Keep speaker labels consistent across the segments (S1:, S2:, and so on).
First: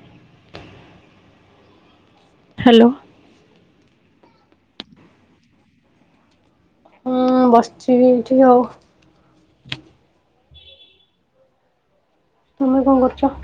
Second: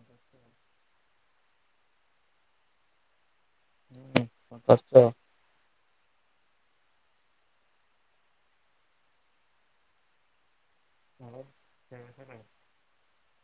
S1: ଆଛ
S2: ହ୍ୟାଲୋ
S1: [unintelligible]
S2: ହଁ ବସିଛି ବି ଏଠି ଆଉ।
S1: ହୁ, ହଁ, ହଁ।
S2: ତମେ କଣ କରୁଛ?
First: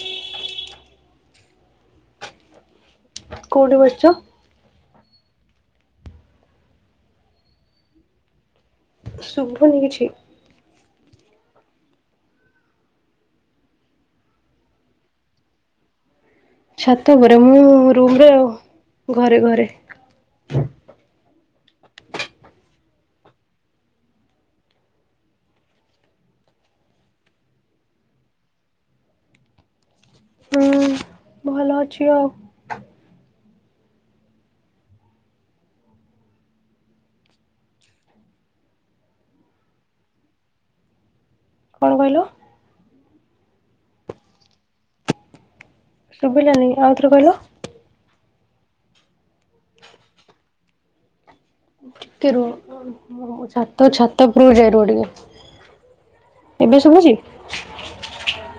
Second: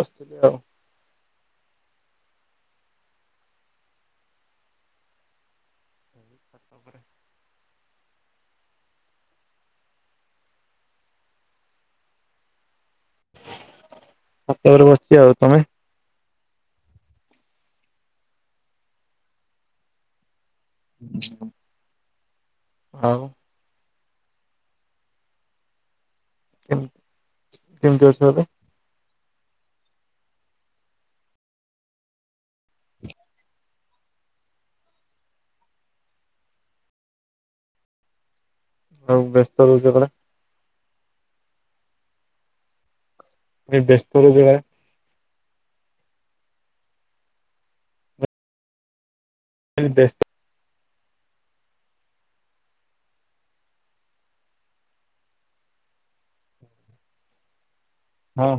S1: ବସିଥିଲି ଆଉ।
S2: କଉଠି ବସିଚ?
S1: ଉପରେ
S2: ଶୁଭନି କିଛି।
S1: ଛାତରେ ବସିଛି ଆଉ, ତମେ?
S2: ଛାତ ପରେ ମୁଁ ରୁମରେ ଆ ଘରେ ଘରେ।
S1: ହଉ। କେମ କେମିତି ଅଛ ଏବେ?
S2: ହୁଁ ଭଲ ଅଛି ଆଉ।
S1: ଆଉ ବ୍ୟସ୍ତ ରହୁଛ [unintelligible]
S2: କଣ କହିଲ?
S1: ବ୍ୟସ୍ତ ରହୁଚ କା?
S2: ସୁଭିଲାଣି, ଆଉଥରେ କହିଲ?
S1: [inaudible]
S2: ଟିକେ ରୁହ ମୁଁ ଛାତ ଛାତ ଉପରକୁ ଯାଏ ରୁହ ଟିକେ। ଏବେ ଶୁଭୁଛି?
S1: ହଁ।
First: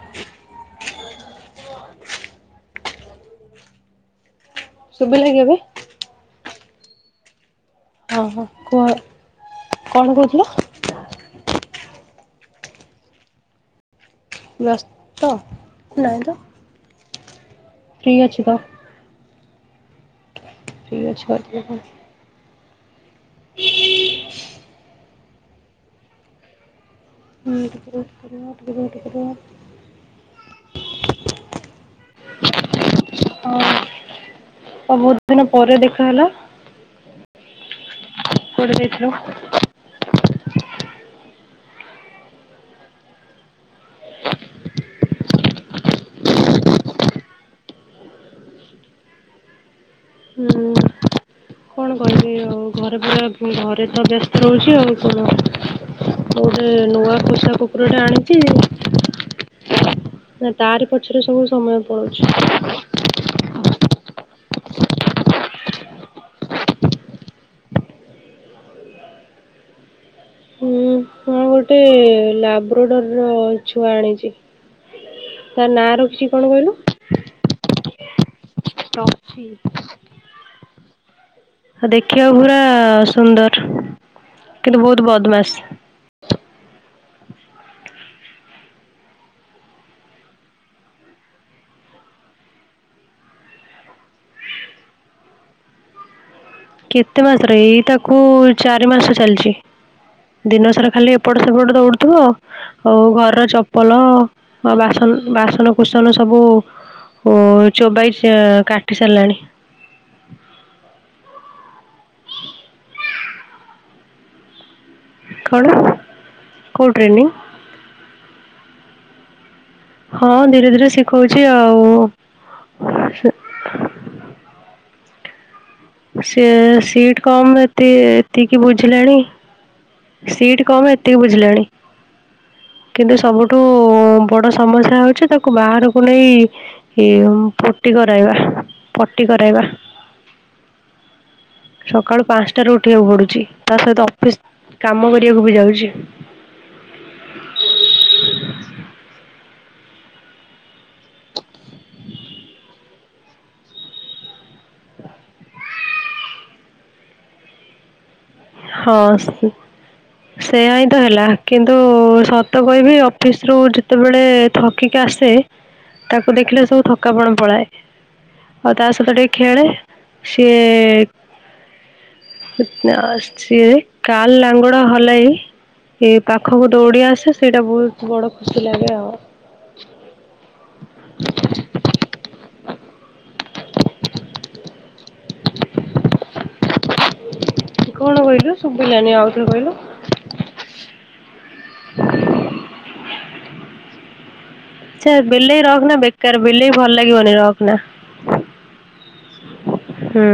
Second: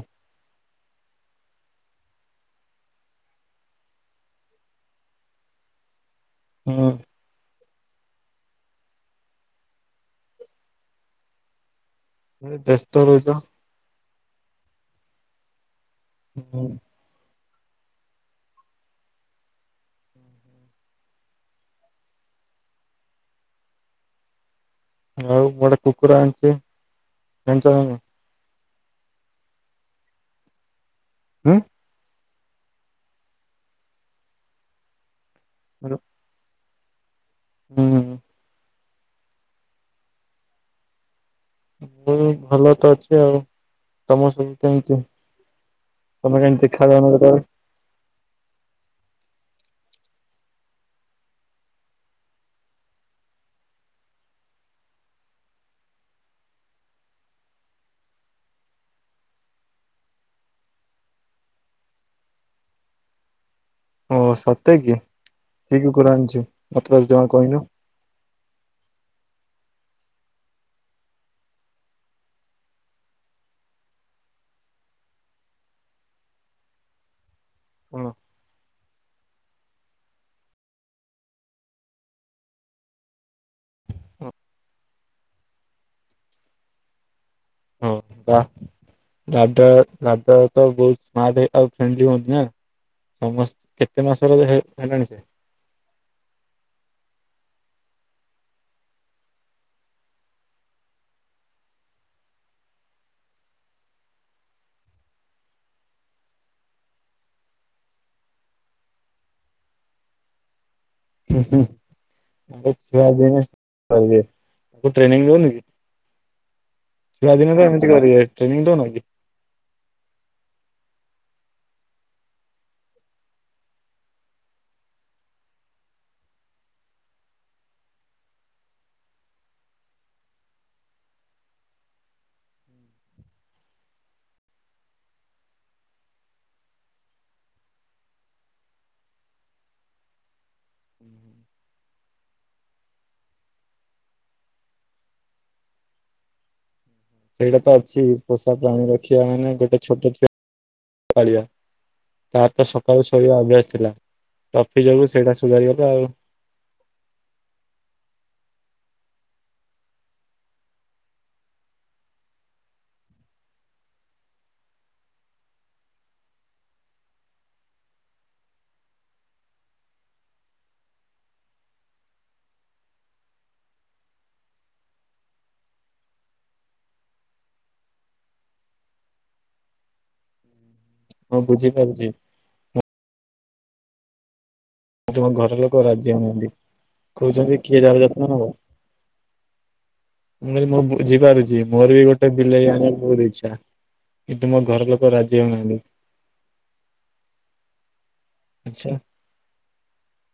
S2: ଶୁଭିଲା କି ଏବେ?
S1: ହୁଁ।
S2: ହଁ ହଁ କୁହ କଣ କହୁଥିଲ?
S1: ମୁଁ କହିଲି ବ୍ୟସ୍ତ ରହୁଛ।
S2: ବ୍ୟସ୍ତ ନା
S1: ହୁଁ।
S2: ଫ୍ରି ଅଛି ପା। ଫ୍ରି ଅଛି ପା କୁହ କଣ? [inaudible]
S1: ଆଉ ଗୋଟେ କୁକୁର ଆଣିଛି। ଜାଣିଛ ନା ନାଇଁ?
S2: [unintelligible]
S1: ହୁଁ।
S2: ହଁ [inaudible] ପରେ ଦେଖା ହେଲା
S1: ହୁଁ।
S2: [inaudible]
S1: ମୁଁ ଭଲ ତ ଅଛି ଆଉ, ତମର ସବୁ କେମ୍ତି? ତମେ କାଇଁ ଦେଖାଯାଉନ [unintelligible]
S2: ହୁଁ। କଣ କରିବି ଆଉ ଘରେ ପୁରା ଘରେ ତ ବ୍ୟସ୍ତ ରହୁଚି ଆଉ କଣ ମୁଁ ଗୋଟେ ନୂଆ ପୋଷା କୁକୁର ଟା ଆଣିଚି ନା ତାରି ପଛରେ ସବୁ ସମୟ ପଳଉଚି।
S1: ଓହୋ ସତେ କି, କି କୁକୁର ଆଣିଚୁ ମତେ ତ ଜମା କହିନୁ?
S2: ହଁ ଗୋଟେ ଲାବ୍ରଡୋର୍ ର ଛୁଆ ଆଣିଚି। ତା ନାଁ ରଖିଚି କଣ କହିଲ?
S1: ହଁ
S2: ଟ୍ରଫି ଆଉ ଦେଖିବାକୁ ପୁରା ସୁନ୍ଦର୍ କିନ୍ତୁ ବହୁତ୍ ବଦମାସ୍।
S1: ତା ଦାଦା-ଦାଦା ତ ବହୁତ୍ ସ୍ମାର୍ଟ ଆଉ ଫ୍ରେଣ୍ଡଲି ମଧ୍ୟ [unintelligible] କେତେ ମାସର ହେ ହେଲାଣି ସେ
S2: କେତେ ମାସର ଏଇ ତାକୁ ଚାରି ମାସ ଚାଲ୍ଚି। ଦିନସାରା ଖାଲି ଏପଟ ସେପଟ ଦୌଡ଼ୁଥିବ ଆଉ ଘରର ଚପଲ ଆଉ ବାସନ-ବାସନ କୁସନ ସବୁ ଓ ଚୋବାଇ ସେ କାଟି ସାରିଲାଣି।
S1: ହୁଁ-ହୁଁ [unintelligible] ଛୁଆ ଦିନେ କରିବେ ତୁ ଟ୍ରେନିଂ ଦଉନୁ
S2: କ'ଣ
S1: କି?
S2: କେଉଁ ଟ୍ରେନିଂ
S1: ଛୁଆ ଦିନେ ତ ଏମିତି କରିବେ, ଟ୍ରେନିଂ ଦଉନା କି?
S2: ହଁ ଧୀରେ-ଧୀରେ ଶିଖୋଉଚି ଆଉ। ସେ ସିଟ୍, କମ୍ ଏତେ ଏତିକି ବୁଝିଲେଣି? ସିଟ୍ କମ୍ ଏତିକି ବୁଝିଲେଣି। କିନ୍ତୁ ସବୁଠୁ ବଡ ସମସ୍ୟା ହଉଛି ତାକୁ ବାହାରକୁ ନେଇ ପଟି କରାଇବା ପଟି କରାଇବା ସକାଳୁ ପାଞ୍ଚଟରାରୁ ଉଠିବାକୁ ପଡୁଚି ତା ସହିତ ଅଫିସ୍ କାମ କରିବାକୁ ବି ଯାଉଚି।
S1: ଏଇଟା ତ ଅଛି ପୋଷା ପ୍ରାଣୀ ରଖିବା ମାନେ ଗୋଟେ ଛୋଟ ଛୁଆ ପାଳିବା। ତାର ତ ସକାଳୁ ଶୋଇବା ଅଭ୍ୟାସ ଥିଲା, ଟ୍ରଫି ଯୋଗୁ ସେଇଟା ସୁଧାରିଗଲା ଆଉ।
S2: ହଁ [unintelligible] ସେୟା ହିଁ ତ ହେଲା, କିନ୍ତୁ ସତ କହିବି ଅଫିସ୍ ରୁ ଯେତେବେଳେ ଥକିକି ଆସେ, ତାକୁ ଦେଖିଲେ ସବୁ ଥକାପଣ ପଳାଏ। ଆଉ ତା ସହିତ ଟିକେ ଖେଳେ, ସିଏ ଅଁ ସିଏ କାଲ୍ ଲାଙ୍ଗୁଡ଼ ହଲାଇ ଏ ପାଖକୁ ଦୌଡିି ଆସେ ସେଇଟା ବହୁତ୍ ବଡ ଖୁସି ଲାଗେ ଆଉ।
S1: ହଁ, ବୁଝିପାରୁଚି। ତମ ଘର ଲୋକ ରାଜି ହଉନାହାନ୍ତି। କହୁଚନ୍ତି କିଏ ତାର
S2: କଣ
S1: ଯତ୍ନ ନବ।
S2: କହିଲୁ ଶୁଭିଲାନି ଆଉଥରେ କହିଲୁ
S1: ମୁଁ କହିଲି ମୁଁ ବୁଝିପାରୁଚି ମୋର ବି ଗୋଟେ ବିଲେଇ ଆଣିବାକୁ ବହୁତ୍ ଇଛା। କି ତୁମ ଘର ଲୋକ ରାଜି ହଉନାହାନ୍ତି।
S2: କାର ବିଲେଇ ଭଲ୍ ଲାଗିବନି ରଖନା।
S1: ଆଚ୍ଛା।
S2: ହୁଁ,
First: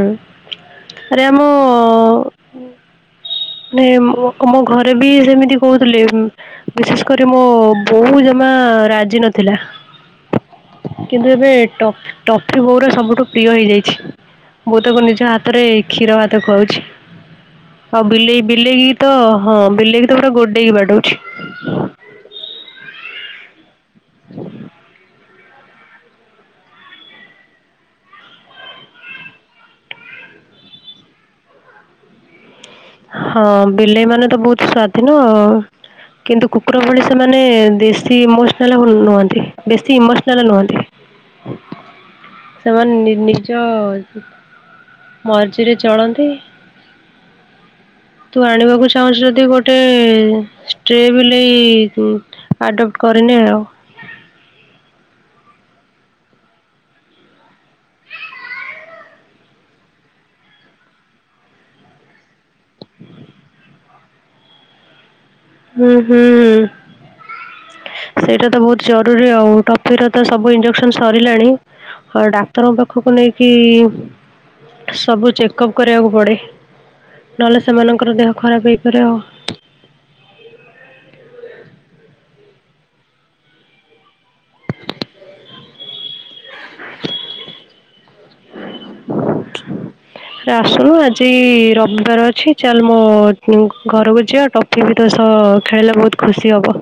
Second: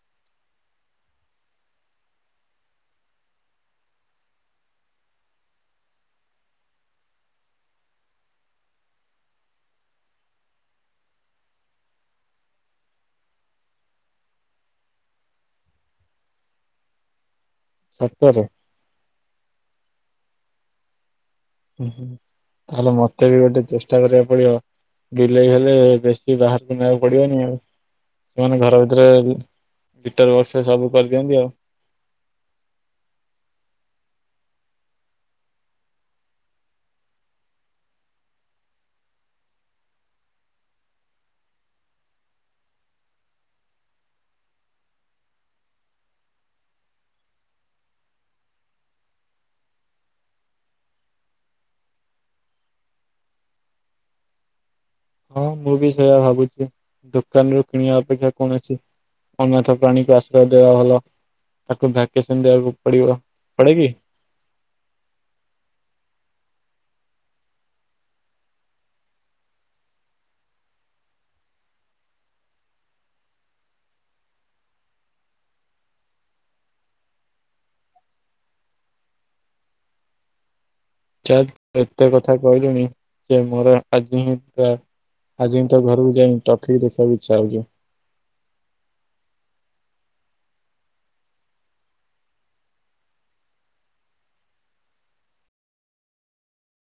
S2: ଆରେ ଆମ [unintelligible] ମୋ-ମୋ ଘରେ ବି ସେମିତି କହୁଥିଲେ ଉଁ ବିଶେଷ କରି ମୋ ବୋଉ ଜମା ରାଜି ନଥିଲା। କିନ୍ତୁ ଏବେ ଟଫି ଟଫି ମୋର ସବୁଠୁ ପ୍ରିୟ ହେଇଯାଇଛି। ମୁଁ ତାକୁ ନିଜ ହାତରେ କ୍ଷୀର ଭାତ ଖୁଆଉଛି। ଆଉ
S1: ସତରେ
S2: ବିଲେଇ ବିଲେଇ ତ ହଁ ବିଲେଇକି ତ ପୁରା ଗୋଡେଇକି ବାଡଉଛି।
S1: ତାହେଲେ ମତେ ବି ଗୋଟେ ଚେଷ୍ଟା କରିବାକୁ ପଡିବ ବି ବିଲେଇ ହେଲେ ବେସି ବାହାରକୁ ନେବା କୁ ପଡିବନି ଆଉ। ଜୋଉ ମାନେ ଘର। ଭିତରେ ହିଟର ବସେଇ ସବୁ କରିଦିଅନ୍ତି ଆଉ
S2: ହଁ ବିଲେଇ ମାନେ ତ ବୋହୁତ ସ୍ୱାଧୀନ ଅ କିନ୍ତୁ କୁକୁର ଭଳି ସେମାନେ ଦେସି ଇମୋସନାଲ ହୁଅନ୍ତି ବେଶୀ ଇମୋସନାଲ ନୁହନ୍ତି। ସେମାନେ ନିଜ ମର୍ଜି ରେ ଚଳନ୍ତି। ତୁ ଆଣିବାକୁ ଚାହୁଁଛୁ ଯଦି ଗୋଟେ ଷ୍ଟ୍ରେ ବିଲେଇ କୁ ଆଡପ୍ଟ କରିନେ ଆଉ।
S1: ହଁ ମୁଁ ବି ସେୟା ଭାବୁଚି ଦୋକାନରୁୁ କିଣିବା ଅପେକ୍ଷା କୌଣସି ଅନାଥ କୁ ଆଣି ଆଶ୍ରୟ ଦେବା ଭଲ ତାକୁ ଭ୍ୟାକେସନ ଦେବାକୁ ପଡିବ ପଡେ କି।
S2: ହୁଁ ହୁଁ। ସେଇଟା ତ ବୋହୁତ ଜରୁରୀ ଆଉ ଟଫିର ତ ସବୁ ଇଞ୍ଜେକ୍ସନ ସରିଲାଣି ହ ଡାକ୍ତରଙ୍କ ପାଖକୁ ନେଇକି ସବୁ ଚେକଅପ କରେଇବାକୁ ପଡେ ନହେଲେ ସେମାନଙ୍କର ଦେହ ଖରାପ ହେଇପାରେ ଆଉ।
S1: ଚାଲ ଏତେ କଥା କହିଲୁଣି ଯେ ମୋର ଆଜି ହିଁ [unintelligible] ଆଜିଁ ତ ଘରକୁ ଯାଁଇଁ ଟକିକି ଦେଖିବାକୁ ଇଚ୍ଛା ହଉଛି।
S2: [inaudible] ଆସନୁ ଆଜି ରବିବାର ଅଛି ଚାଲେ ମୋ ଘରକୁ ଯିବା ଟପ୍ କି ବି ତୋ ସହ ଖେଳିଲେ ବୋହୁତ ଖୁସି ହେବ।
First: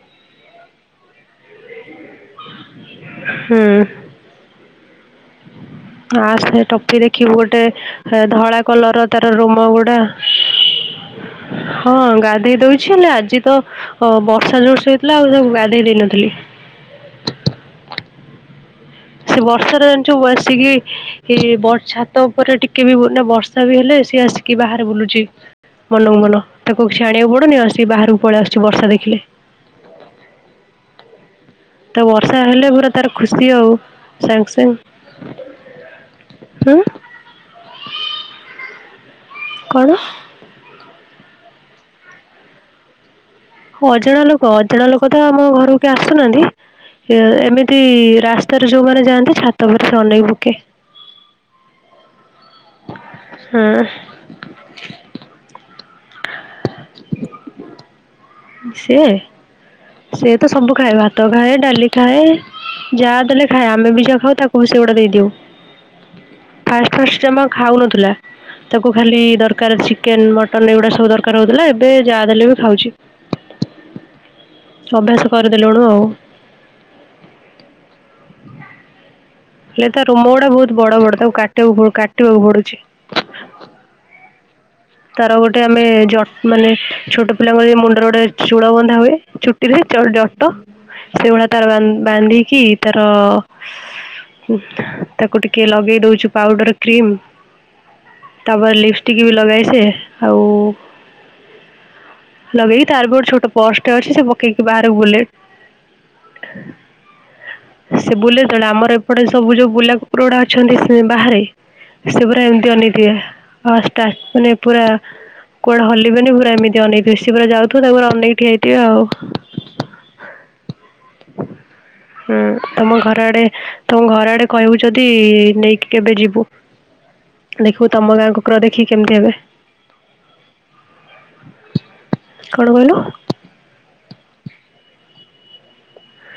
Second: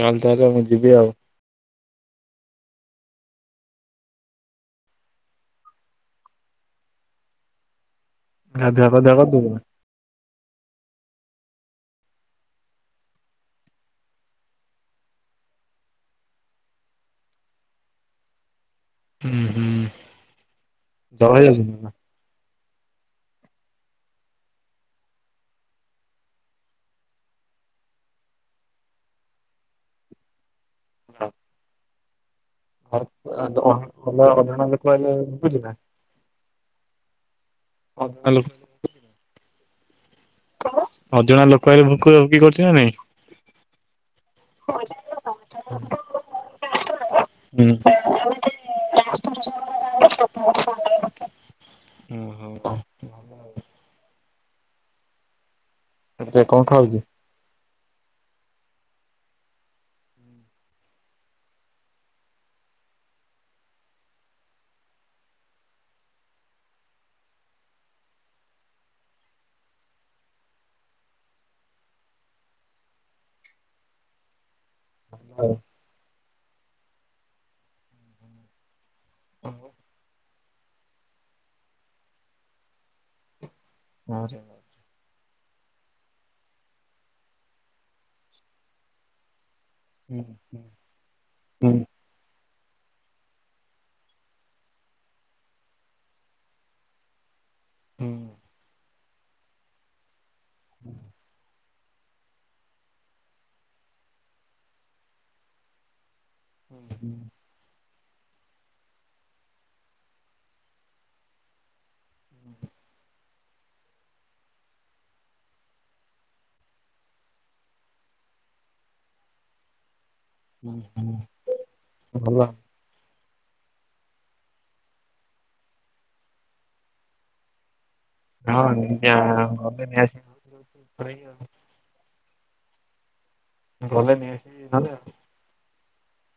S1: ନାହେଲେ ତାହେଲେ ମୁଁ ଯିବି ଆଉ।
S2: ହୁଁ। ଆସେ ଟପି ଦେଖିବୁ ଗୋଟେ ଧଳା
S1: ଗାଧୁଆ
S2: କଲର
S1: ପାଧୁଆ
S2: ତାର
S1: କରିଦବୁ ନା?
S2: ରୋମ ଗୁଡା। ହଁ ଗାଧେଇ ଦଉଛି ହେଲେ ଆଜି ତ ହ ବର୍ଷା ଜୋର ସେ ହେଇଥିଲା ଆଉ ତାବୁ ଗ୍ୟାଧେଇ ଦେଇନଥିଲି। ସେ
S1: ହୁଁ ହୁଁ।
S2: ବର୍ଷାରେ ଜୋ ବସିକି ଏଇ
S1: ଜଳଖିଆ
S2: ବର୍ଷା ତା ଉପରେ ଟିକେ ବି ନା ବର୍ଷା ବି ହେଲେ ସିଏ ଆସିକି ବାହାରେ ବୁଲୁଛି। ମନକୁ ମନ ତାକୁ କିଛି ଆଣିବାକୁ ପଡୁନି ଆସିକି ବାହାରକୁ ପଳେଇ ଆସୁଛି ବର୍ଷା ଦେଖିଲେ।
S1: ହଁ।
S2: ତ ବର୍ଷା ହେଲେ ପୁରା ତାର ଖୁସି ଆଉ
S1: ଅଜଣା
S2: ସାଙ୍ଗେ
S1: ଲୋକ ଆଇଲେ ଭୁକୁଛି ନା?
S2: ସାଙ୍ଗେ। ଉଁ।
S1: ହାଲୋ।
S2: କଣ।
S1: ଅଜଣା ଲୋକ ଆଇଲେ ଭୋକା ଭୋକି କରୁଛି ନା ନାଇଁ?
S2: ଅଜାଣା ଲୋକ ଅଜଣା ଲୋକ ତ ଆମ ଘରକୁ କିଏ ଆସୁନାହାନ୍ତି। ଏ
S1: ହୁଁ।
S2: ଏମିତି ରାସ୍ତାରେ ଯୋଉମାନେ ଯାଆନ୍ତି ଛାତ ଉପରେ ସେ ଅନେଇକି ଭୁକେ।
S1: ଅ ହୋ।
S2: ହୁଁ।
S1: ଆଚେ କଁ ଖାଉଚୁ।
S2: ସିଏ। ସିଏ ତ ସବୁ ଖାଏ ଭାତ ଖାଏ ଡାଲି ଖାଏ। ଯା ଦେଲେ ଖାଏ ଆମେ ବି ଯାହା ଖାଉ ତାକୁ ବି ସେଗୁଡା ଦେଇଦଉ। ଫାଷ୍ଟ ଫାଷ୍ଟ ଜମା ଖାଉ ନଥିଲା। ତାକୁ ଖାଲି ଦରକାର ଚିକେନ ମଟନ ଏଇଗୁଡା ସବୁ ଦରକାର ହଉଥିଲା ଏବେ ଯାହା ଦେଲେ ବି ଖାଉଛି। ଅଭ୍ୟାସ କରିଦେଲୁଣୁ ଆଉ। ହେଲେ ତା ରୁମ ଗୁଡା ବହୁତ ବଡ ବଡ ତାକୁ କାଟିବୁ କାଟିବାକୁ ପଡୁଛି।
S1: [unintelligible]
S2: ତାର ଗୋଟେ ଆମେ ଜଟ ମାନେ ଛୋଟ ପିଲାଙ୍କ ମୁଣ୍ଡରେ ଗୋଟେ ଚୁଳ ବନ୍ଧା ହୁଏ। [inaudible] ଜଟ ସେଇଭଳିଆ ତାର ବାନ୍ଧିକି ତାର ତାକୁ ଟିକେ ଲଗେଇ ଦଉଛୁ ପାଉଡର କ୍ରିମ୍। ତାପରେ ଲିପଷ୍ଟିକ ବି ଲଗାଏସେ ଆଉ ଲଗେଇକି ତାର ପି ଛୋଟ ପର୍ସ୍ ଟେ ଅଛି ସେ ପକେଇକି ବାହାରେ ବୁଲେ।
S1: [inaudible]
S2: ସେ ବୁଲେ ଯେତେବେଳେ ଆମର ଏପଟେ ସବୁ ଯୋଉ ବୁଲା କୁକୁରଡା ଅଛନ୍ତି ସେ ବାହାରେ ସେ ପୁରା ଏମିତି ଅନେଇଥିବେ ଆସ୍ତ ମାନେ ପୁରା କୁଆଡେ ହଲିବେନି ପୁରା ଏମିତି ଅନେକି ବେଶୀ ପୁରା ଯାଉଥିବ ତାକୁ ପୁରା ଅନେଇକି ଠିଆହେଇ ଥିବେ ଆଉ। [inaudible] ହୁଁ
S1: [unintelligible]
S2: ତମ ଘର ଆଡେ ତମ ଘର ଆଡେ କହିବୁ ଯଦି ନେଇକି କେବେ ଯିବୁ। ଦେଖିବୁ ତମ ଗାଁ
S1: ହଁ
S2: କୁକୁର ଦେଖିକି କେମିତି ହେବେ।
S1: [unintelligible] [unintelligible]
S2: କଣ କହିଲୁ?
S1: [unintelligible]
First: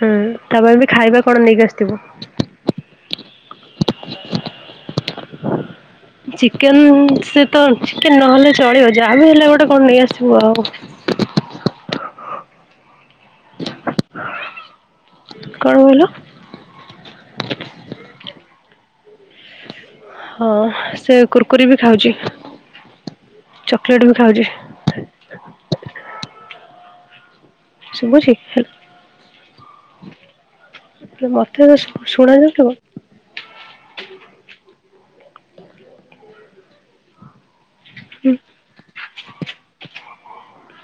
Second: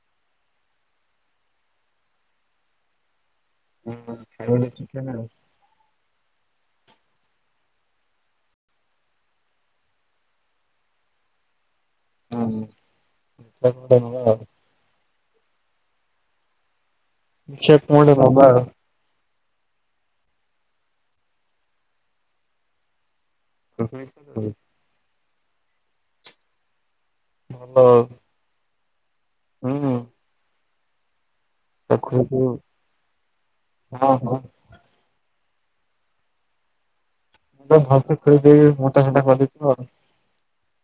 S2: ହୁଁ ତାପାଇଁ ବି ଖାଇବା କଣ ନେଇକି ଆସିଥିବୁ।
S1: [unintelligible]
S2: ଚିକେନ ସେ ତ ଚିକେନ ନହେଲେ ଚଳିବ ଯାହା ବି ହେଲେ ଗୋଟେ କଣ ନେଇଆସିବୁ ଆଉ।
S1: ହୁଁ ହଁ [inaudible]
S2: କଣ କହିଲୁ?
S1: ଦେଖିବା କଣ ଗୋଟେ ନବା ଆଉ।
S2: ହଁ ସେ କୁୁରକୁରି ବି ଖାଉଛି ଚକୋଲେଟ ବି ଖାଉଛି। ଶୁଭୁଛି ହେଲୋ
S1: ଉଁ।
S2: ମତେ କଣ ସୁ
S1: ହଁ
S2: ଶୁଣାଯାଉଥିବ।
S1: ହଁ ହ।
S2: ହୁଁ
S1: [unintelligible]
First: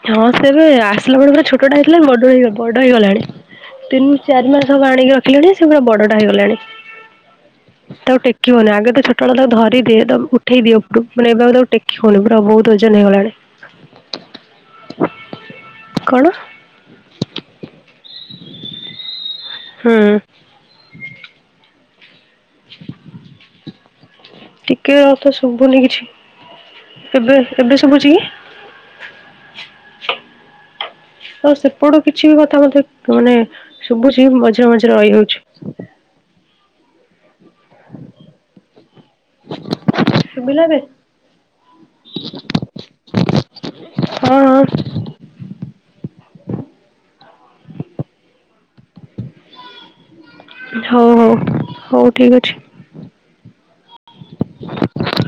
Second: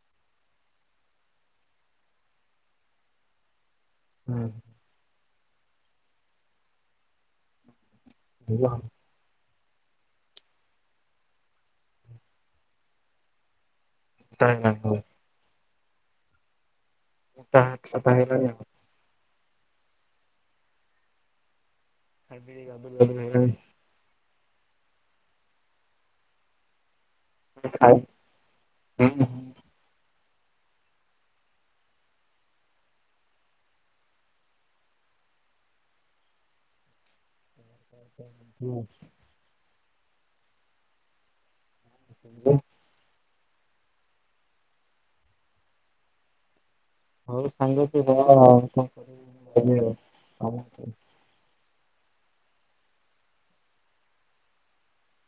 S2: ହଁ ସେବେ ଆସିଲା ବେଳେ ପୁରା ଛୋଟ ଟେ ହେଇଥିଲା, ଏବେ ବଡ ହେଇଗଲା ବଡ ହେଇଗଲାଣି। ତିନି ଚାରି ମାସ ହବ ଆଣିକି ରଖିଲିଣି, ସେ ପୁରା ବଡଟା ହେଇଗଲାଣି। ତାକୁ ଟେ ଟେକିବନି ଆଗରେ ତ ଛୋଟ ବେଳୁତ ତାକୁ ଧରିଦିଏ ତ ଉଠେଇ ଦିଏ ଉପରକୁ ମାନେ ଏବେ ଆଉ ତାକୁ ଟେକ [inaudible] ପୁରା ବହୁତ ଓଜନ ହେଇଗଲାଣି।
S1: ହ ହଁ [unintelligible]
S2: କଣ?
S1: ତା ହାତ ସଫା ହେଲାଣି କି ନାଇ?
S2: ହୁଁ।
S1: ଆଗକୁ ଦୁର୍ଗା ପୂଜା ଆସିଲାଣି।
S2: ଟିକେ ମତେ ଶୁଭୁନି କିଛି। ଏବେ ଏବେ
S1: ଖାଇ
S2: ଶୁଭୁଚି କି?
S1: ହୁଁ ହୁଁ।
S2: ତୋର ସେପଟୁ କିଛି ବି କଥା ମତେ ମାନେ ଶୁବୁଚି, ମାନେ ମଝିରେ ମଝିରେ ରହି ଯାଉଚି।
S1: [unintelligible]
S2: ଶୁବିଲା ଏବେ?
S1: ହଁ, ଶୁଭିଲା।
S2: ହଁ ଅଁ
S1: ହଉ ସାଙ୍ଗ ତୁ [unintelligible] କଣ କରିବୁ
S2: ହଉ
S1: [unintelligible]
S2: ହଉ ହଉ ଠିକ୍ ଅଛି। [unintelligible]